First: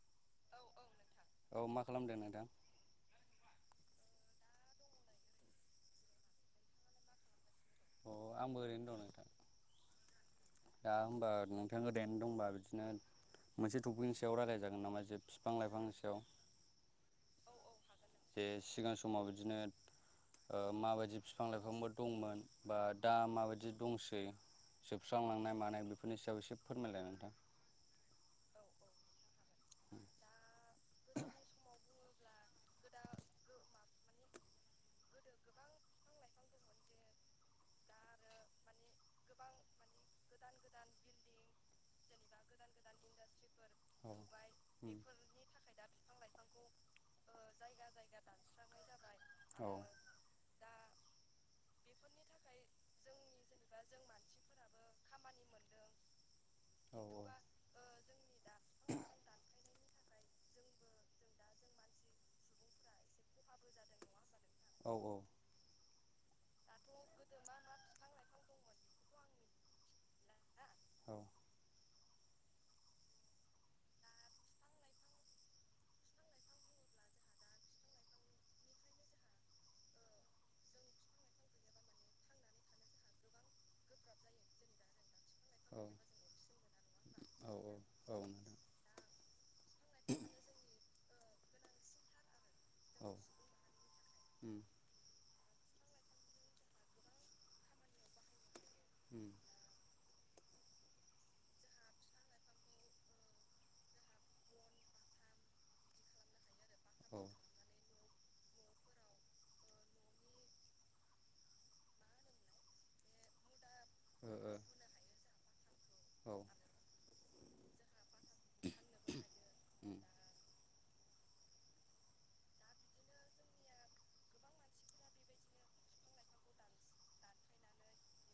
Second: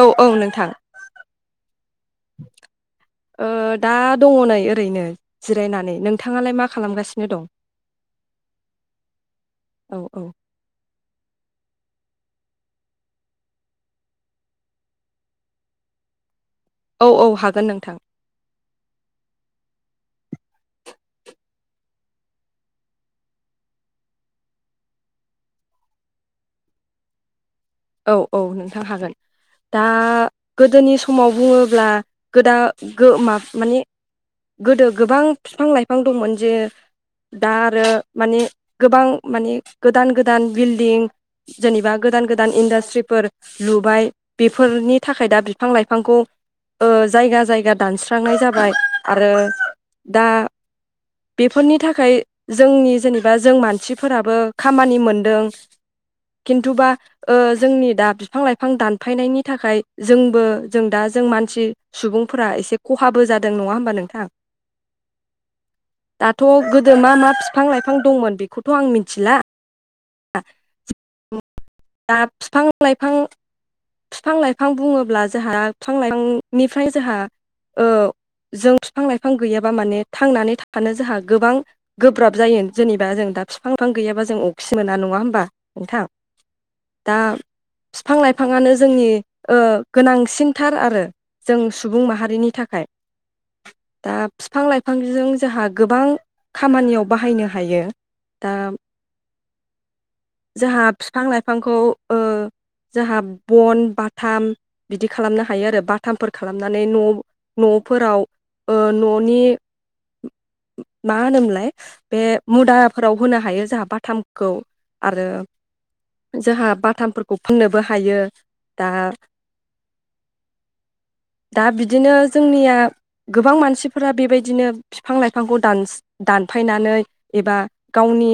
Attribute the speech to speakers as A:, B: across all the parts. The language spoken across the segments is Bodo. A: औ औ नोंथां
B: औ मा खालामदों नोंथां?
A: दा दङ नै ओरैनो जिरायनानै नोंथाङालाय मा खालामगासिनो दं?
B: अ आंबो ओरैनो दं नोंथां।
A: औ औ
B: दा होमबा नोंथां ओरैनो दंबा बिदिनो मोनसे टफिकनि सायाव रायज्लाय जागोन नामा जे बिफां लाइफांनि सायाव
A: औ औ हागोन नोंथां
B: जे सिगां समाव बिदिनो माबायदि बिफां लाइफांबो दंमोन बा दा माबायदि दंसै सुस्रांलांनाय मानाय बेफोरनि सायाव एसे फोरमायलाय नोंथां
A: औ औ नोंथां हागोन दा गोदोनि समाव बुङोब्ला गोदा गो मो माने गोदो गोबां बिफां लाइफां दंमोन जे दा आरो माने गोबां माने गोदान गोदान बिल्डिं जेनेबा गोदान गोदान इन्डास्ट्रिफोर लुबाय
B: औ उम
A: बेफोरनि थाखाय दा बिफां लाइफांखौ ओ जायगा जायगा दानस्रांनाय जाबाय आरो
B: औ
A: दा बेफोरनि थाखाय जोंनि जेन बा जों मानसिफोराबो खामानि मोनदों खिन्थुबा ओ जोंनि दा बिफां लाइफां दानफायनायनि थाखाय जोंबो जों दा जों मानसि सुबुंफोरा एसे खहाबो जादों नङा होमबा नोंथाङ?
B: औ औ
A: दाथ' गोदो मा मा बिफां लाइफां दंमोन बेखौथ' आं मिथिला
B: औ
A: दा बिफां लाइफां बिफां लाइफां बुङोब्ला जोंहा बिफां लाइफांनिफ्राय जोंहा ओ जों बिफां लाइफां गैयाबा माने थांनानै थानो जोंहा गोबां गोब्राब जायो जेनेबा जों दा बिफां लाफां गैयाबा जों अखसि मोना नङा होमबा
B: औ
A: नोंथां दा
B: औ औ
A: बिफां
B: नोंथां
A: लाइफाङानो जोंनि गोनांसिनथार आरो जों सुबुं माहारिनि थाखाय
B: औ
A: दा
B: उम
A: बिफां लाइफां बिफांजों जोंहा गोबां खामानियाव बाहायनो हायो दा
B: [inaudible]
A: जोंहा बिफां लाइफां बिफांखौ जोंहा बन बाथाम बिदि खालामनो हायो आरो बाथ थामफोर खालामनानै न'
B: औ
A: न'फोराव ओ न'नि मा होनोमोनलाय बे मुदाफोराव होनो हायो जोहा
B: ओ
A: बाथामखौ आरो
B: ओ औ
A: जोहा बाथामफोरखौ फोंनोबो हायो दा
B: [inaudible]
A: दा बिदिनो जोंनिया गोबां मानसिफोरा बेबायदिनो फिफां लाइफांखौ दान्स दानफायनानै एबा गावनि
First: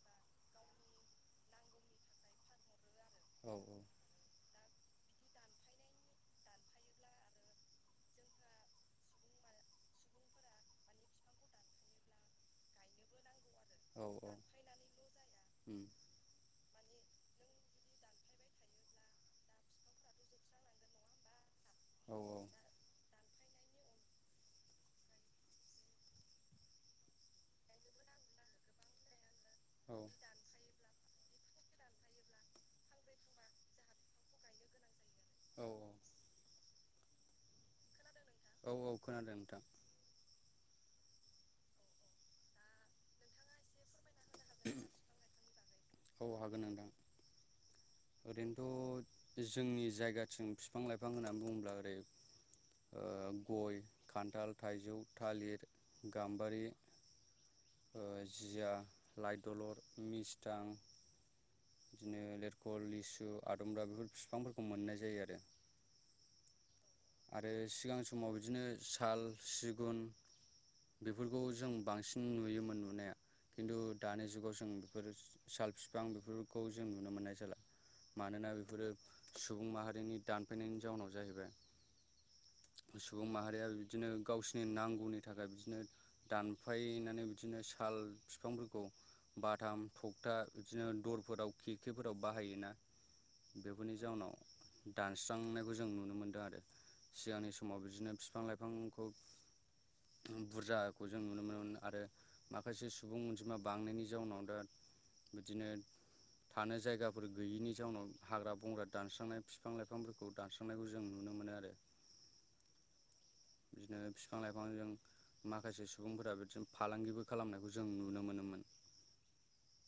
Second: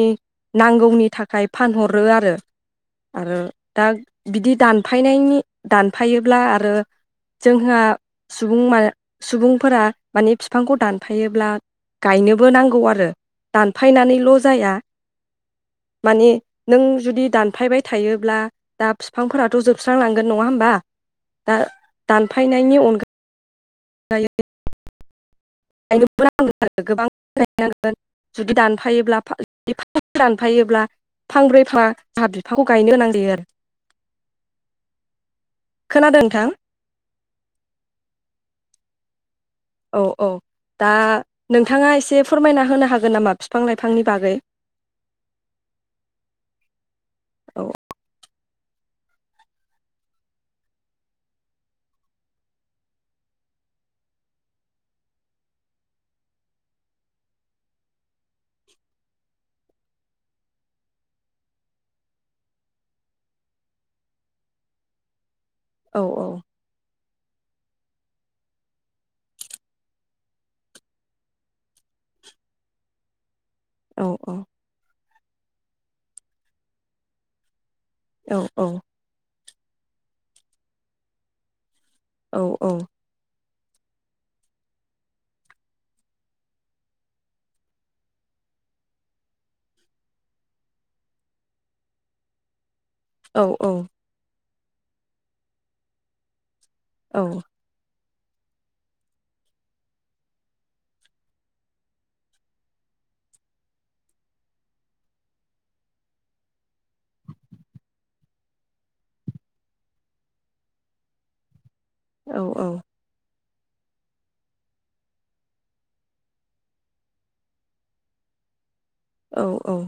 A: नांगौनि थाखाय फानहरो आरो। आरो
B: औ
A: दा बिदि दानफायनायनि दानफायोब्ला आरो जोंहा सुबुं मा सुबुंफोरा माने फिफांखौ दानफायोब्ला गायनोबो नांगौ आरो।
B: औ उम औ
A: दानफायनानैल' जाया माने नों जुदि दानफायबाय थायोब्ला दा फिफांफोराथ' जोबस्रांलांगोन नङा होमबा दा दानफायनायनि अनगायै [unintelligible] आरो गोबां नांगोन जुदि दानफायोब्ला [unintelligible] फायोब्ला फांब्रै फा जोहा बिफां गायनो होनां जायो आरो
B: औ
A: खोनादों नोंथां
B: औ औ खोनादों नोंथां।
A: औ औ दा नोंथाङा एसे फोरमायना होनो हागोन नामा फिफां लाइफांनि बागै।
B: [unintelligible] औ हागोन नोंथां।
A: औ
B: ओरैनोथ' जोंनि जायगाथिं फिफां- लाइफां होननानै बुंब्ला ओरै ओ गय खान्थाल थाइजौ थालिर गाम्बारि ओ जिया लाइदलर मिसथां बिदिनो लेरख', लिसु, आदुमब्रा, बेफोर फिफांफोरखौ मोननाय जायो आरो।
A: औ औ
B: आरो सिगां समाव बिदिनो साल सिगुन बेफोरखौ जों बांसिन नुयोमोन नुनाया। खिन्थु
A: औ
B: दानि
A: औ
B: जुगाव जों बेफोर साल फिफां बेफोरखौ जों नुनो मोननाय जाला।
A: औ
B: मानोना
A: औ
B: बेफोरो सुबुं माहारिनि दानफानायनि जाउनाव जाहैबाय।
A: औ औ
B: सुबुं माहारिया बिदिनो गावसिनि नांगौनि थाखाय बिदिनो दानफायनानै बिदिनो साल फिफांफोरखौ बाथाम थखथा बिदिनो दर फोराव खिखिफोराव बाहायोना
A: औ
B: बेफोरनि जाउनाव दानस्रांनायखौ जों नुनो मोन्दों आरो
A: औ
B: सिगांनि समाव बिदिनो फिफां लाइफांखौ बुरजाखौ जों नुनो मोनोमोन आरो माखासे सुबुं अनजिमा बांनायनि जाउनाव दा बिदिनो थानो जायगाफोर गैयिनि जाउनाव हाग्रा बंग्रा दानस्रांनाय फिफां- लाइफांफोरखौ दानस्रां नायखौ जों नुनो मोनो आरो।
A: औ औ
B: बिदिनो फिफां लाइफांजों माखासे सुबुंफोरा बिदिनो फालांगिबो खालामनायखौ जों नुनो मोनोमोन।
A: औ औ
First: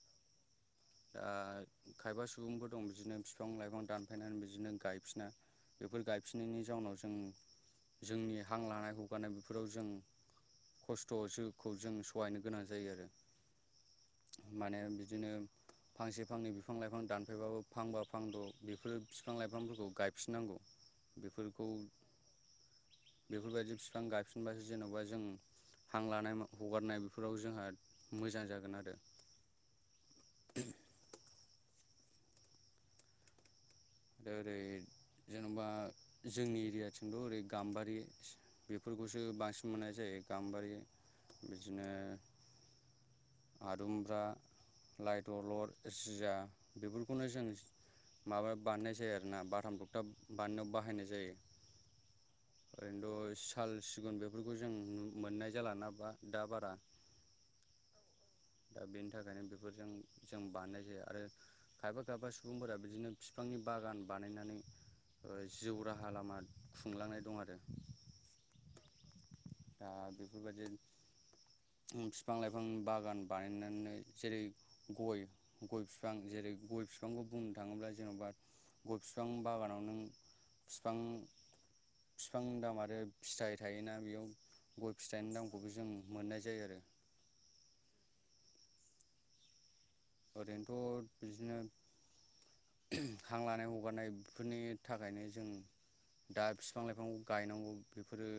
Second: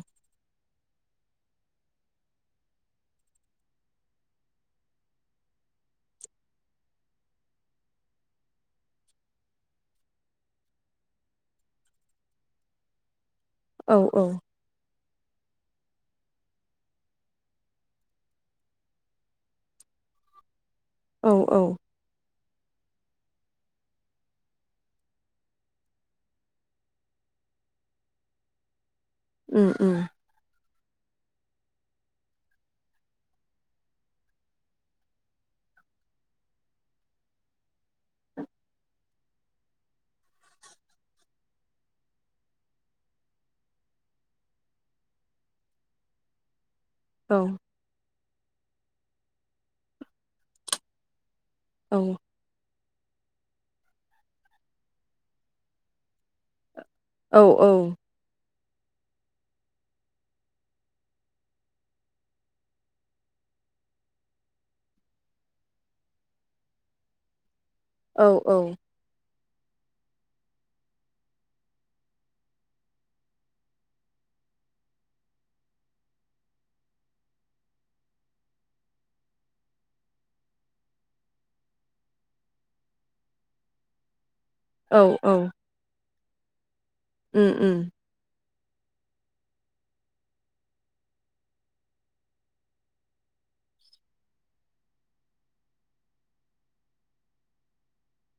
B: ओ खायबा सुबुंफोर दं बिदिनो फिफां -लाइफां दानफायनानै बिदिनो गायफिना। बेफोर गायफिनिनि जाउनाव जों जोंनि हां लानाय हगारानाय बेफोराव जों खस्थ' जिउखौ जों सहायनो गोनां जायो आरो।
A: औ औ
B: माने बिदिनो फांसे फांनै बिफां -लाइफां दानफैबाबो फांबा फांद' बेफोरो फिफां -लाइफांफोरखौ गायफिननांगौ।
A: औ
B: बेफोरखौ
A: औ
B: बेफोरबायदि फिफां गायफिनबासो जेन'बा जों हां लानाय हगारनाय बेफोराव जोंहा मोजां जागोन आरो
A: उम उम
B: [inaudible] दा ओरै जेन'बा जोंनि एरियाथिंथ' ओरै गाम्बारि बेफोरखौसो बांसिन मोननाय जायो गाम्बारि बिदिनो आदुमब्रा लाइ दलर जिया बेफोर खौनो
A: औ
B: जों माबा बानायनाय जायो आरोना बाथाम थखथा बानायनायाव बाहायनाय जायो।
A: औ
B: ओरैनोथ' साल सिगुन बेफोरखौ जों मोननाय जालाना बा दा बारा
A: औ औ।
B: दा बेनि थाखायनो बेफोरजों जों बानायनाय जाया आरो खायफा खायफा सुबुंफोरा बिदिनो फिफांनि बागान बानायनानै ओ जिउ राहा लामा खुंलांनाय दं आरो
A: औ औ।
B: दा बेफोर बायदि उम फिफां लाइफां बागान बानायनानै जेरै गय गय फिफां जेरै गय फिफांखौ बुंनो थाङोब्ला जेन'बा गय फिफां बागानाव नों फिफां फिफां दाम आरो फिथाइ थायो ना बेयाव गय
A: औ
B: फिथाइनि दामखौबो जों मोननाय जायो आरो
A: ओम ओम।
B: ओरैनोथ' बिदिनो हां लानाय हगारनाय बेफोरनि थाखायनो जों दा फिफां लाइफांखौ गायनांगौ बेफोरो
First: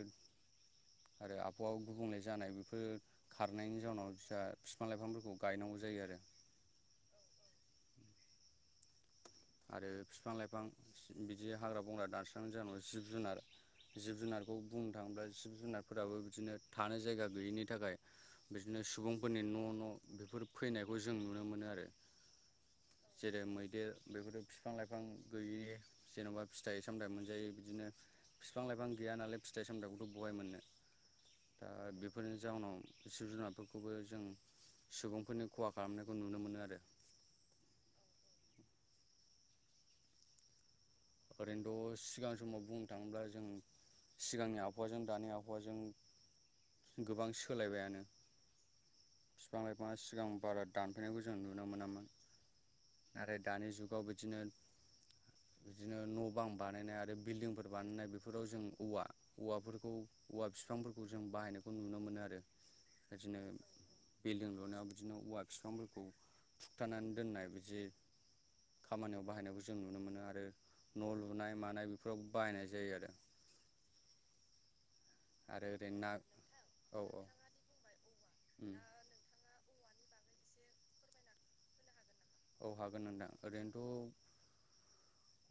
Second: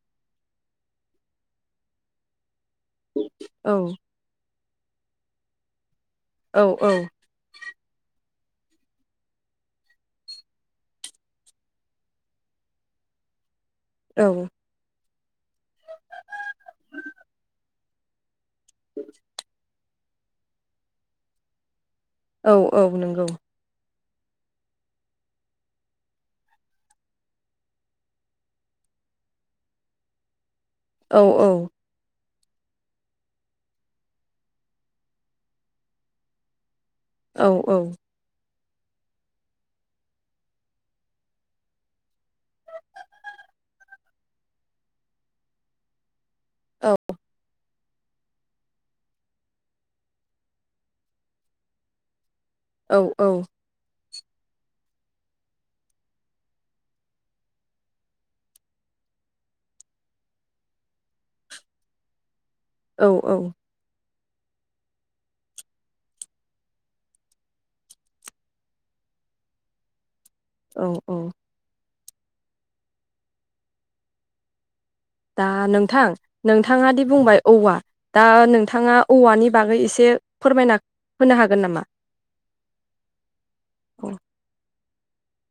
B: आरो आबहावा गुबुंले जानाय बेफोरो
A: औ
B: खारनायनि जाउनाव [unintelligible] फिफां लाइफांफोरखौ गायनांगौ जायो आरो
A: औ औ।
B: आरो फिफां लाइफां बिदि हाग्रा बंग्रा दानस्रांनाय जाउनाव जिब जुनार जिब
A: औ
B: जुनारखौ बुंनो थाङोब्ला जिब जुनारफोराबो बिदिनो थानो जायगा गैयिनि थाखाय बिदिनो सुबुंफोरनि न' न' बेफोर फैनायखौ जों नुनो मोनो आरो
A: औ औ नंगौ
B: जेरै मैदेर बेफोरो फिफां लाइफां गैयि जेन'बा फिथाइ सामथाइ मोनजायै बिदिनो फिफां लाइफां गैया नालाय फिथाइ सामथाइखौथ' बहाय मोननो।
A: औ
B: दा बे बेफोरनि जाउनाव जिब जुनारफोरखौबो जों सुबुंफोरनि खहा खालामनायखौ नुनो मोनो आरो
A: औ औ।
B: ओरैनोथ' सिगां समाव बुंनो थाङोब्ला जों सिगांनि आबहावाजों दानि आबहावाजों गोबां सोलायबायानो। फिफां लाइफाङा सिगां बारा दानफायनायखौ जों नुनो मोनामोन।
A: औ औ
B: आरो दानि जुगाव बिदिनो बिदिनो न' बां बानायनाय आरो बिल्डिंफोर बानायनाय बेफोराव जों औवा औवाफोरखौ औवा फिफांफोरखौ जों बाहायनायखौ नुनो मोनो आरो
A: औ
B: बिदिनो बिल्डिं लुनायाव बिदिनो औवा फिफांफोरखौ थुगथानानै दोननाय बिदि खामानियाव बाहायनायखौ जों नुनो मोनो आरो
A: औ
B: न'
A: औ
B: लुनाय मानाय बेफोराव बाहायनाय जायो आरो
A: दा
B: आरो ओरै
A: नोंथां
B: ना
A: नोंथाङा
B: औ
A: दि
B: औ
A: बुंबाय औवा। दा
B: उम
A: नोंथाङा औवानि बागै एसे फोरमायना होनो हागोन नामा?
B: औ हागोन नोंथां
A: औ
B: ओरैनोथ'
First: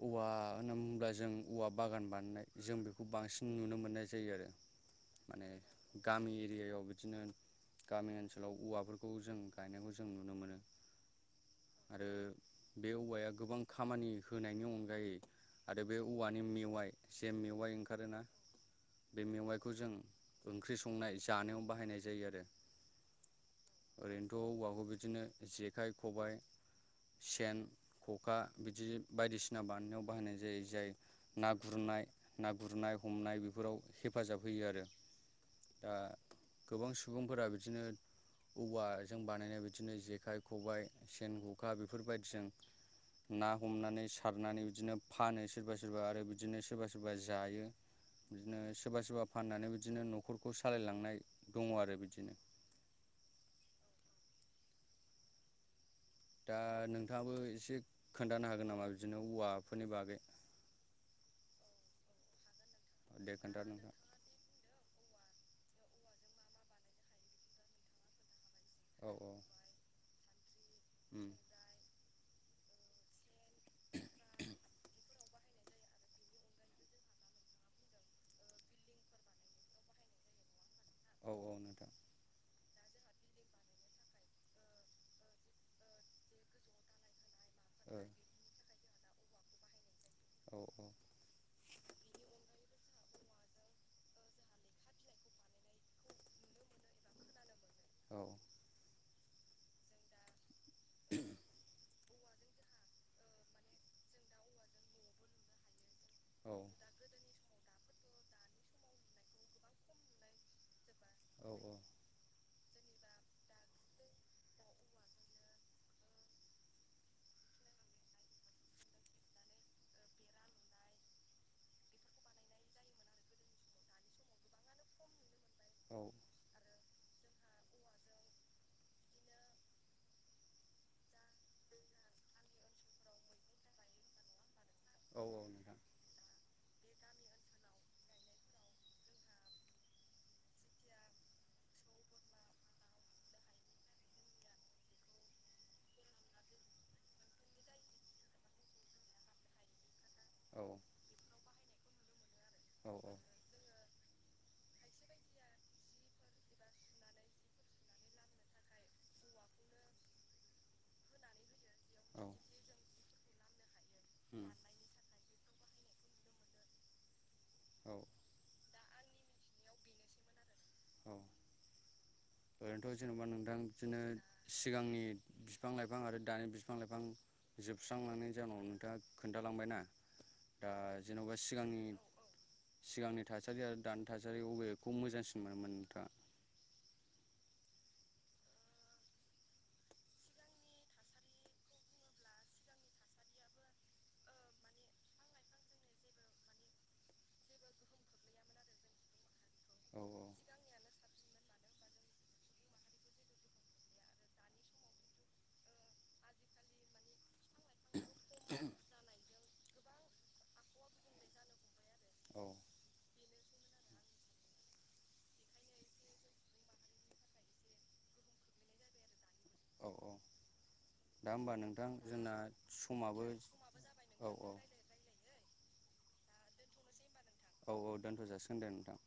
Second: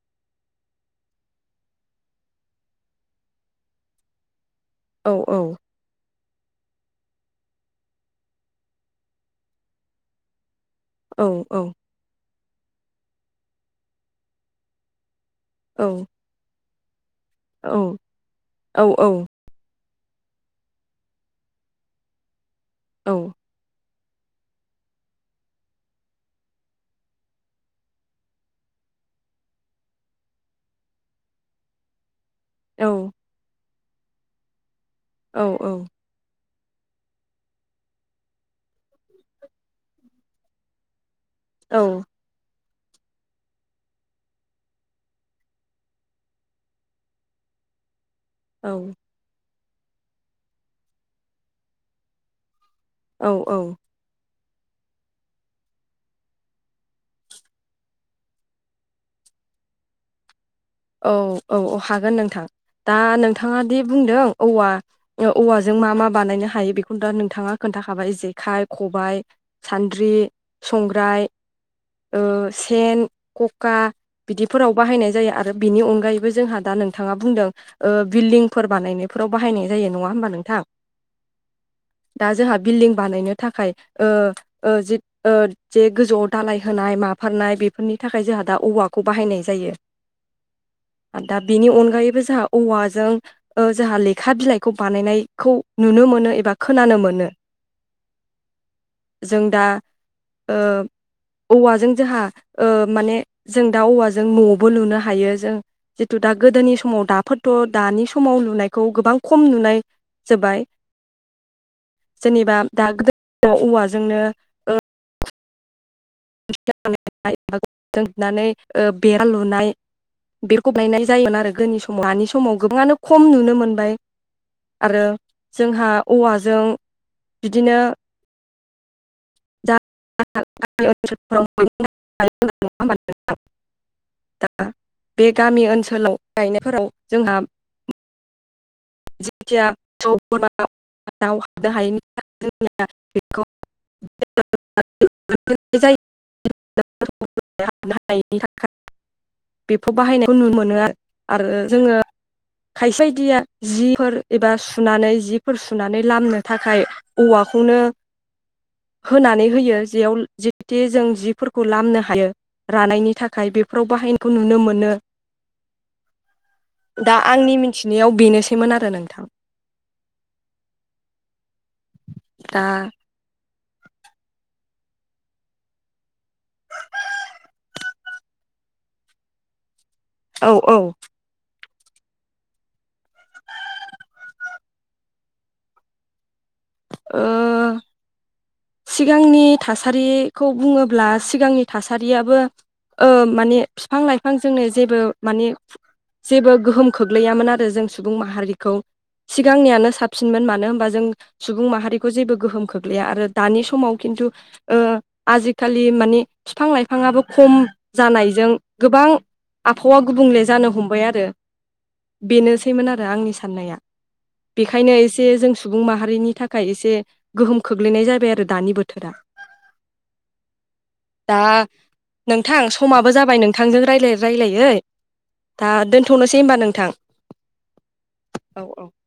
B: औवा होनना बुंब्ला जों औवा बागान बानायनाय जों बेखौ बांसिन नुनो मोननाय जायो आरो
A: औ औ
B: माने गामि एरियायाव बिदिनो गामि ओनसोलाव औवाफोरखौ जों गायनायखौ जों नुनो मोनो।
A: औ औ।
B: आरो बे औवाया गोबां खामानि होनायनि अनगायै आरो
A: औ
B: बे औवा नि मेवाइ जे मेवाइ ओंखारो ना
A: औ औ
B: बे मेवाइखौ जों ओंख्रि संनाय जानायाव बाहायनाय जायो आरो
A: औ।
B: ओरैनोथ' औवाखौ बिदिनो जेखाइ खबाइ सेन ख'खा बिदि बायदिसिना बानायनायाव बाहायनाय जायो। जाय ना गुरनाय ना गुरनाय हमनाय बेफोराव हेफाजाब होयो आरो
A: औ औ।
B: दा गोबां सुबुंफोरा बिदिनो औवाजों बानायनाय बिदिनो जेखाइ, खबाइ, सेन, खखा बेफोरबायदिजों ना हमनानै सारनानै बिदिनो फानो सोरबा सोरबा आरो बिदिनो सोरबा सोरबा जायो बिदिनो
A: औ
B: सोरबा सोरबा फाननानै बिदिनो न'खरखौ सालायलांनाय दङ आरो बिदिनो
A: औ औ
B: दा नोंथाङाबो एसे खोन्थानो हागोन नामा बिदिनो औवाफोरनि बागै
A: औ औ औ हागोन नोंथां दा
B: दे खोन्था
A: नोंथाङा दि
B: नोंथां
A: बुंदों औवा ओ औवाजों मा मा बानायनो हायो बेखौ दा नोंथाङा खोन्थाखाबाय जेखाय
B: औ
A: खबाइ,
B: औ
A: सान्द्रि, संग्राय
B: उम
A: ओ सेन कका बिदिफोराव बाहायनाय जायो आरो बिनि अनगायैबो जोंहा दा नोंथाङा बुंदों ओ बिल्डिंफोर बानायनायफोराव बाहायनाय जायो नङा होमबा नोंथां
B: औ औ नोंथां
A: दा जोंहा बिल्डिं बानायनो थाखाय ओ ओ जिद ओ जे गोजौआव दालाय होनाय माफारनाय बे
B: ओ
A: फोरनि थाखाय जोंहा दा औवाखौ बाहायनाय जायो
B: औ औ
A: आदा बेनि अनगायैबो जाहा औवाजों ओ जोंहा लेखा बिलाइखौ बानायनायखौ नुनो मोनो एबा खोनानो मोनो
B: औ
A: जों दा ओ औवाजों जोंहा ओ माने जों दा औवाजों न'बो लुनो हायो जों जितु दा
B: औ
A: गोदोनि समाव दाफोद थ' दानि समाव लुनायखौ गोबां खम नुनाय जाबाय
B: औ औ
A: जेनेबा दा गोदो औवाजोंनो ओ [unintelligible] ओ बेरा लुनाय बेखौ बानायनाय जायोमोन आरो गोदोनि समाव दानि समाव गोबाङानो खम नुनो मोनबाय आरो जोंहा औवाजों बिदिनो [unintelligible] [unintelligible] दाखा बे गामि
B: नोंथां
A: ओनसोलाव गायनायफोराव जोंहा [unintelligible] [unintelligible] [unintelligible] नुनो
B: औ औ
A: मोनोआरो आरो जोङो
B: औ
A: खायसेदिया जिफोर एबा सुनानै जिफोर सुनानै लामनो थाखाय औवाखौनो होनानै होयो जेयाव जेते जों जिफोरखौ लामनो हायो रानायनि थाखाय बेफोराव बाहायनायखौ
B: उम
A: नुनो मोनो दा आंनि मिथिनायाव बेनोसैमोन आरो नोंथां
B: औ
A: दा
B: ओरैनोथ' जेन'बा नोंथां बिदिनो सिगांनि बिफां लाइफां आरो दानि बिफां लाइफां जोबस्रांलांनायनि जाहोनाव नोंथाङा खोन्थालांबायना
A: औ
B: दा
A: औ
B: जेन'बा सिगांनि सिगांनि थासारि आरो दानि थासारि अबेखौ मोजांसिन मोनोमोन नोंथाङा
A: ओ सिगांनि थासारिखौ बुङोब्ला सिगांनि थासारियाबो माने बिफां लाइफां जोंनो जेबो माने जेबो गोहोम खोख्लैयामोन आरो जों सुबुं माहारिखौ सिगांनियानो
B: औ
A: साबसिनमोन मानो होनबा जों सुबुं माहारिखौ जेबो गोहोम खोख्लैया आरो दानि समाव खिन्थु आजिखालि मानि बिफां लाइफाङाबो खम जानायजों गोबां आबहावा गुबुंले जानो हमबाय आरो
B: औ
A: बेनोसैमोन आरो आंनि साननाया बेखायनो एसे जों सुबुं माहारिनि थाखाय एसे गोहोम खोख्लैनाय जाबाय आरो दानि बोथोरा
B: औ औ
A: दा
B: होमबा नोंथां जोंना
A: नोंथां समाबो जाबाय नोंथांजों रायलायै
B: औ औ
A: रायलायै। दा दोन्थ'नोसै होमबा नोंथां।
B: औ औ दोन्थ' जासिगोन
A: औ
B: दे नोंथां।